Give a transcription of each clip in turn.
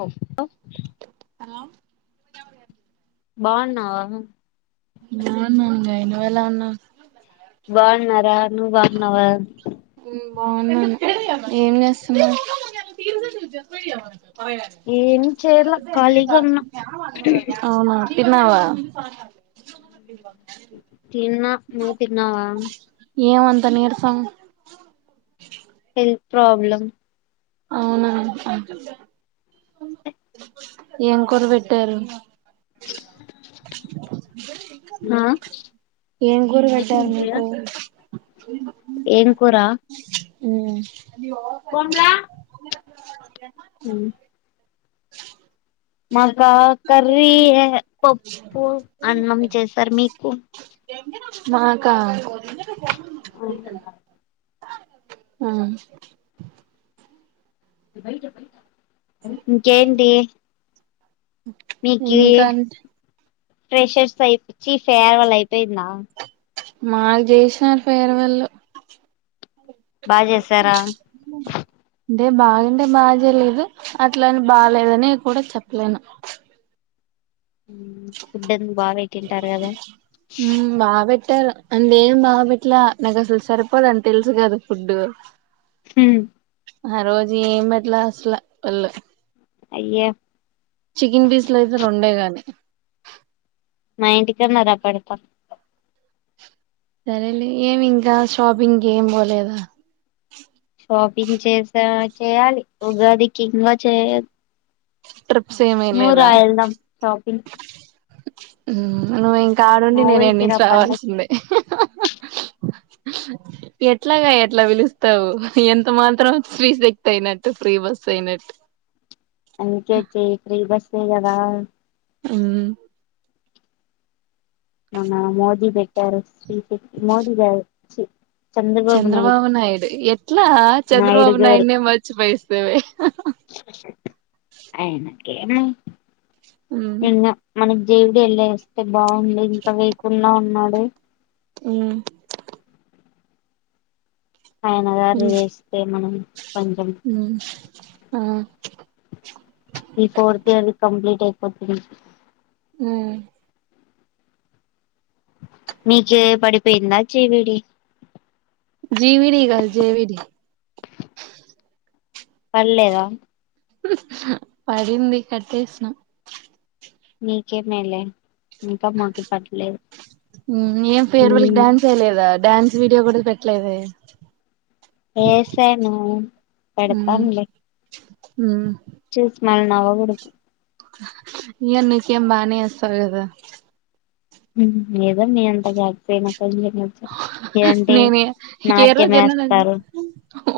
ఓహ్ అ ఎడ బాగున్నావా? బాగున్నాన్ గాయి. నువ్ ఎలా ఉన్నావు? బావున్నారా. నువ్వు బాగున్నావ? మ్ బాగున్నాను. ఏం చేస్తున్నావ్? ఏం చేయల ఖాళీగా ఉన్నా అవునా తిన్నావా? తిన్న. నువ్వు తిన్నావా? పనీర్సంగ్ ఇ ప్రాబ్లమ్. ఆ ఏం కూర పెట్టారు? ఆ ఏం కూర పెట్టారు మీకు? ఏం కూర మ్ మాది పా కర్రీ పప్పు అన్నం చేసారు. మీకు? మాక? అవునా! మ్ ఇంకేంటి? మీకి ఇంక అంత్ ఫ్రెషర్స్ పైప్ చీ ఫేర్వెల్ అయిపోయిందా? మాకి చేసినారు ఫేర్వెల్. బా చేసారా? అంటే, బాగంటే బా చేలేదు. అట్లని బాలేదని కూడ చెప్పలేను. మ్ ఫుడ్ అన్ని బా పెట్టింటారు కదా! మ్మ్ బాగా పెట్టారు అంతెం బాబెట్లా నాకు అసలు సరిపోదని తెలుసు కద ఫుడ్ హ ఆ రోజు ఏం బేట్ల అసలు వాళ్ళు అయ్యే చికెన్ పీస్ లు అయితే రెండే గాని మా ఇంటికి అన్న రా పెడత సరేలే ఏమి ఇంకా షాపింగ్ ఏం పోలేదా షాపింగ్ చేసా చేయాలి ఉగాదికింకా చేయాలీ ట్రిప్స్ ఏమీ లేదా షాపింగ్ నువ్వు ఇంకా మా ఆడుండి నేను ఊరికి రా ఇనించి పండక్కి రావాల్సిందే ఎట్లాగా ఎట్లా పిలుస్తావు ఎంత మాత్రం ఫీస్ ఎక్కువ అయినట్టు ఫ్రీ బస్ అయినట్టు అందుకేచేయి ఫ్రీ బస్ ఎ కదా హూ మన్న మోదీ బెట్టారు శ్రీశక్తి మోదీ గారు చి చంద్రబాబు నాయుడు ఎట్లా నాయుడు చంద్రబాబు నాయుడునే మర్చిపోయేస్తేవి అయినకేమీ మ్మ్ ఇంగ మన జేవుడి వెళ్ళ వేస్తే బాగుంది ఇంకా వేకుండా ఉన్నాడే అ ఆయన గారు మ్మ్ వేస్తే మనం కొంచెం మ్మ్ ఆ ఈ ఫోర్త్ ఇయర్ కంప్లీట్ అయిపోది ఊ మీకే పడిపోయిందా జీవిడి జీవిడి గాదు జెవిడి పడ్లేదా పడింది కట్టేసినం మీకే మేలే ఇంకా మాకు పట్ ఏం ఫేర్వెల్ కి డ్యాన్స్ చేయలేదా డాన్స్ వీడియో కూడా పెట్టలేడే చేసాను పెడతానులే హ చూసి మాల నవగూడదు ఇయ నీకేం బానే ఏస్తావు గద ఏదొ ని అంత గాదులే [unintelligible] మీరంటే నేనే నాట్యం వేస్తారు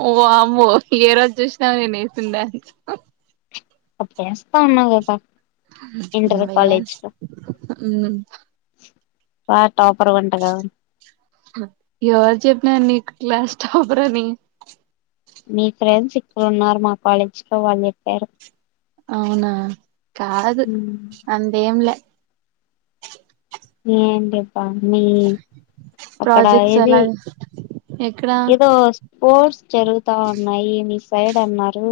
ఓ వమ్మో ఏ రోజు చూసినావు నేను వేసిన డ్యాన్స్ ఆ చేస్తా ఉన్నాంగద [unintelligible] పా ఎవరు చెప్పినరూ నీకు క్లాస్ టాపరని మీ ఫ్రెండ్స్ ఇక్కడ ఉన్నారు మా కాలేజీ లో వాళ్ళు చెప్పారు అవునా కాదు అంతేం లే ఏం [unintelligible] మీ అక్కడ ప్రాజెక్ట్స్ ఏది ఎలా ఏదో స్పోర్ట్స్ జరుగుతా ఉన్నాయి మీ సైడ్ అన్నారు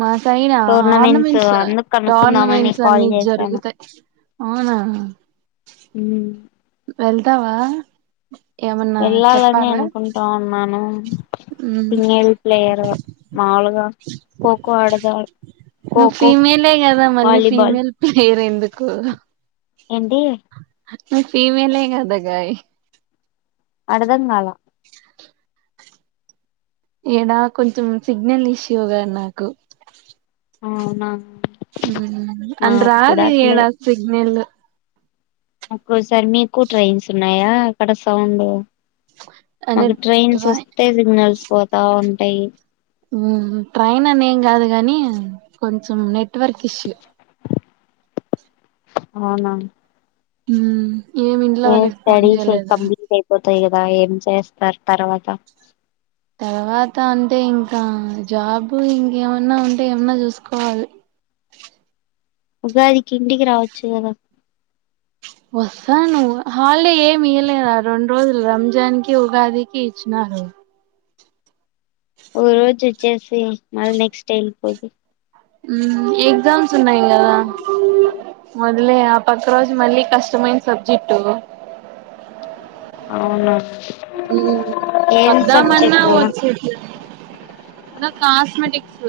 మా సైడ్ ఆ టోర్నమెంట్స్ ఆర్నమెంట్స్ అందుకు కనుక్కుందామని టోర్నమెంట్స్ కాల్ అన్ని చేశాను జరుగుతాయి అవునా హూ వెళ్తావా ఏమన్నా వెళ్ళాలనే చెప్పాలా అనుకుంటా ఉన్నాను. మ్మ్ సింగల్ ప్లేయరు మాములుగా ఖో ఖో ఆడదా [unintelligible] నువ్వు ఖోఖో ఫీమేలే కదా మళ్ళీ వాలీబాల్ ఫీమేల్ ప్లేయర్ ఎందుకు? ఏంటి నువ్వు ఫీమేలే గదా గాయ్ అడ్దం కాలా ఇడా కొంచెం సిగ్నల్ ఇష్యూ గా నాకు అవునా హుమ్ మాకు కూడా అంద్రాది ఈడ అట్లే సిగ్నెల్ ఒక్కోసారి మీకు ట్రైన్స్ ఉన్నాయా అక్కడ సౌండ్ అనే మాకు ట్రైన్స్ ట్రై వస్తే సిగ్నల్స్ పోతా ఉంటాయి. హుమ్ ట్రైన్ అని ఏం కాదు గానీ కొంచెం నెట్వర్క్ ఇష్యూ అవునా ఉమ్ హయ్యర్ స్టడీస్ కంప్లీట్ అయిపోతాయి గదా ఏం చేస్తారు తర్వాత? తర్వాత అంటే ఇంకా జాబు ఇంకేమన్నా ఉంటే ఏమన్నా చూసుకోవాలి. ఉగాదికి ఇంటికి రావచ్చు గదా వస్తాను హాలిడే ఏమి ఇయలే రా రెండు రోజులు రంజాన్ కి ఉగాదికి ఇచ్చినార్ ఉమ్ ఒకరోజు వచ్చేసి మళ్ళీ నెక్స్ట్ డే వెళ్ళిపోదు. ఊమ్ ఎగ్జామ్స్ ఉన్నాయి గదా మొదులే ఆప్ ఒక్కరోజు మళ్ళీ కష్టమైన సబ్జెక్టు అవునా హుమ్ ఏం వద్దామన్నా సబ్జెక్ట్ వచ్చిద్ది. నా కాస్మెటిక్స్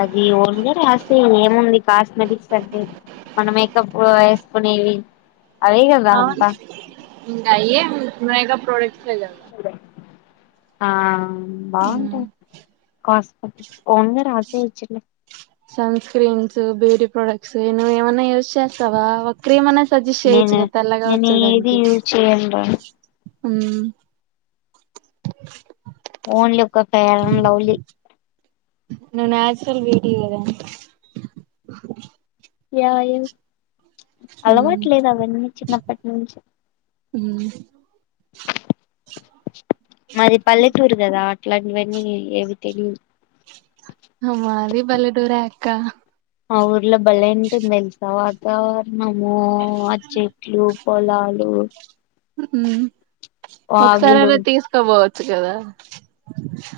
అది ఓన్ గా రాసెయ్ ఏముంది కాస్మెటిక్స్ అంటే మన మేకప్ ఆ వేసుకొనేవి ఇంగ అయ్యే మేకప్ ప్రొడక్ట్సే లేవు గా ఆ మ్మ్ బావుంటాయి కాస్మెటిక్స్ ఓన్ గా Ross [unintelligible] sun screens beauty products నువ్వు ఏమన్నా యూస్ చేస్తావా ఒక క్రీమన్నా సజెస్ట్ చేయొచ్చు నేను గా తెల్లగా నేను ఏది వచ్చేదానికి యూజ్ చేయనురా ఉమ్ ఓన్లీ ఒక్క ఫైర్ అండ్ లవ్లీ నువ్వు నాచురల్ బ్యూటీ గదా ఉమ్ అలవాట్లేదు అవన్నీ చిన్నప్పటి నుంచి ఉమ్ మాది పల్లెటూరు గదా అట్లాంటివన్నీ ఏవి తెలీదు ఆ మాది పల్లెటూరే అక్కా మా ఊర్లో బలే ఉంటుంది తెల్సా వాతావరణము ఆ చెట్లు పొలాలు ఒకసారి వాగులు అయినా తీస్కబోవచ్చు గదా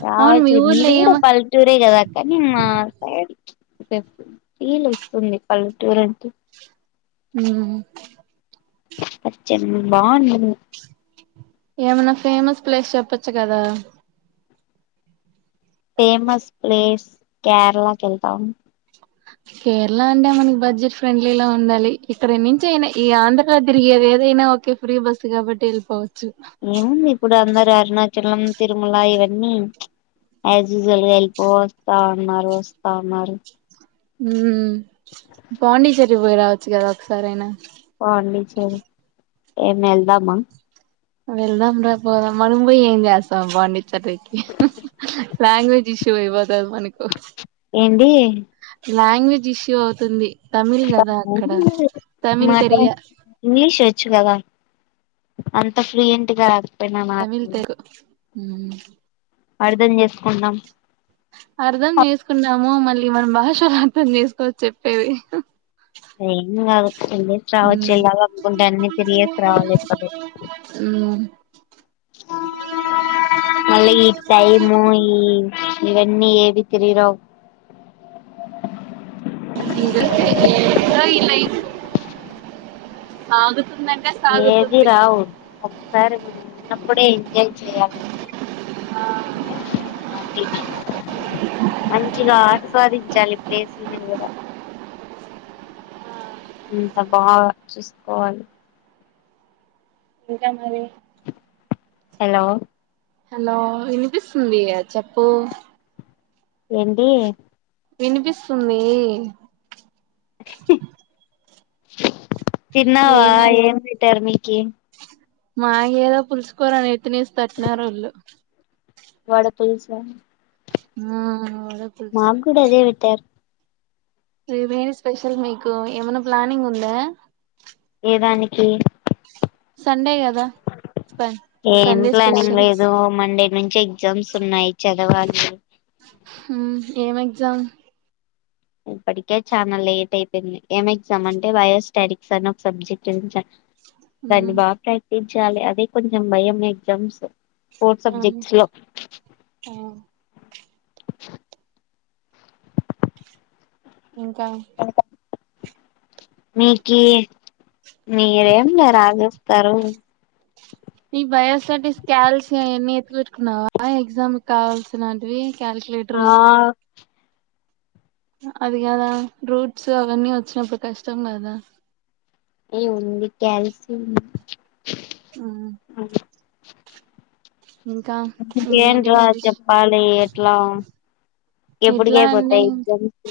రావచ్చు గదా మీది కూడా పల్లెటూరే గద అక్క కాని మా సైడ్ ఫీల్ వస్తుంది పల్లెటూరు అంటే ఉమ్ పచ్చని బావుంటుంది ఏమన్నా ఫేమస్ ప్లేస్ చెప్పొచ్చు గదా ఫేమస్ ప్లేస్ కేరళ కెళ్తాం కేరళ అంటే మనకి బడ్జెట్ ఫ్రెండ్లీలా ఉండాలి ఇక్కడ నుంచి అయినా ఈ ఆంధ్ర లో తిరిగేది ఏదై అదైనా ఓకే ఫ్రీ బస్సు కాబట్టి ఎళ్లిపో ఏముంది ఇప్పుడు అందరు అరుణాచలం తిరుమల ఇవన్నీ యాజ్ యూజువల్ గా వెళ్ళిపోస్తా ఉన్నారు వస్తా ఉన్నారు ఉమ్ పాండిచ్చేరి పోయి రావచ్చు కదా ఒకసారి అయినా పోండిచ్చేరి ఏం వెల్దామ వెళ్దాం రాపోదాం మనం పోయి ఏం చేస్తాం పాండిచ్చేరికి లాంగ్వేజ్ ఇ ష్యువైవోతది మనకు ఏండి లాంగ్వేజ్ ఇష్యూ అవుతుంది తమిళ్ కదా అక్కడ తమిళ్ మాట తెరియ ఇంగ్లీష్ వ చ్చ కదా అంత ప్లుయంట్ కాదు తెవిల్తెరు మ్మ్ అర్ధం జేసుకున్నాం అర్ధం జేసుకున్నాము మళ్ళీ మన భాషలో అర్థం జేసుకోవచ్చు చెప్పేది ఏం కాదు ఎళ్ళేసి రావచ్చు ఉమ్ ఎళ్ళాలి అనుకుంటే అన్ని తిరిగేసి రావాలి ఇప్పుడే ఉమ్మ్ మళ్ళ ఈ టైము ఈ ఇ యన్నీ ఏవి తిరిగిరావ్ ఏంటో ఈ లైఫ్ ఆగ్ ఏది రావు ఒకసారి మనం ఉన్నప్పుడే ఎంజాయ్ చేయాలండి పార్టీ ది మంచిగా ఆస్వాదించాలి ప్లేసుల్ ని కూడా అంత బాగా చూసుకోవాలి ఇంకా మరి హలో హలో ఇనిపిస్తుంది గా చెప్పు ఏంటిీ వినిపిస్తుందీ తిన్నావా ఏం పెట్టారు మీకి మాకేదో పులుసు కూర నెత్తినేసి తట్టినారు ఒళ్ళు వాడ పులుసా ఆ మాగూడా అదే వెట్టారు రేపె ఎ స్పెషల్ మీకు ఏమన్న ప్లానింగ్ ఉందా ఇ దానికి సండే కదా ప ఏం సండే ప్లానింగ్ స్పెషల్స్ లేదు మండే నుంచి ఎగ్జామ్స్ ఉన్నాయ్ చదవాలి ఏం ఎగ్జామ్ ఇప్పటికే చాలా లేట్ అయిపోయింది ఏం ఎగ్జామ్ అంటే బయోస్టెటిక్స్ అని ఒక సబ్జెక్ట్ నుంచి ఉమ్ దాన్ని బాగా ప్రాక్టి చాలి అదే కొంచెం భయం ఎగ్జామ్స్ ఫోర్ అవును సబ్జెక్ట్స్ లో ఆ ఇంకా మీకి మీరేం లే రాసెస్తారు ఈ బయోసెటిస్ కాల్షియ ఆయన్ని ఎత్తి వెట్టుకున్నావా ఎగ్జామ్ కావాల్సినంటివి క్యాలిక్యులేట్రు ఆ అది కాదా రూట్స్ అవన్నీ వచ్చినప్పుడు కష్టం కదా ఏ ఉంది క్యాల్సి ఉంది మ్మ్ ఇంకేంటి ఏంట్రా విశేష్ చెప్పాలి ఎట్లా ఎట్లా అండి ఎప్పుడుకైపోతాయ్ ఎగ్జామ్స్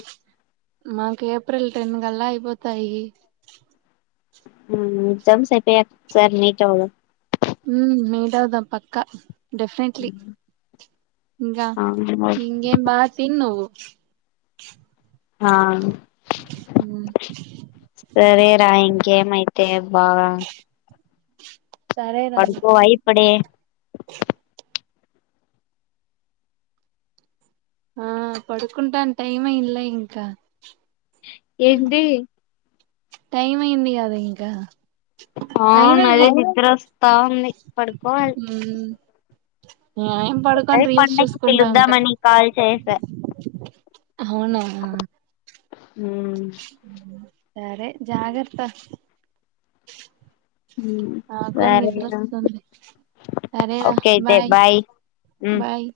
మాకు ఏప్రిల్ టెన్ కల్లా అయిపోతాయి మ్ ఎగ్జామ్స్ ఐపోయాక ఒకసారి మీట్ అవుదాం మ్ మీట్అవుదాం పక్క డెఫినెట్లీ ఇంగా ఇంగేం బా తిన్ నువ్వు ఆను ఉమ్ సరే రాయి గేమ్ అయితే బాగా సరే రా పడుకోవా ఇప్పుడే ఆ పడుకుంటాను టైమ్ అయ్ న్ల ఇంకా ఏంది టైమ ఐంది గదా ఇంకా ఆ అయినా అదే ఈ నిద్ర వస్తా ఉంది పడుకోవాలి నేన్ అదే పడుకొని రీల్స్ పండక్కి చూసుకుంటా ఉంటా పిలుద్దామని కాల్ చేసా అవునా మ్ సరే జాగ్రత్త ఉమ్ నాగూడ సరేరా నిద్రొస్తుంది సరేర ఓకే అయితే బాయ్ ఉమ్ బాయ్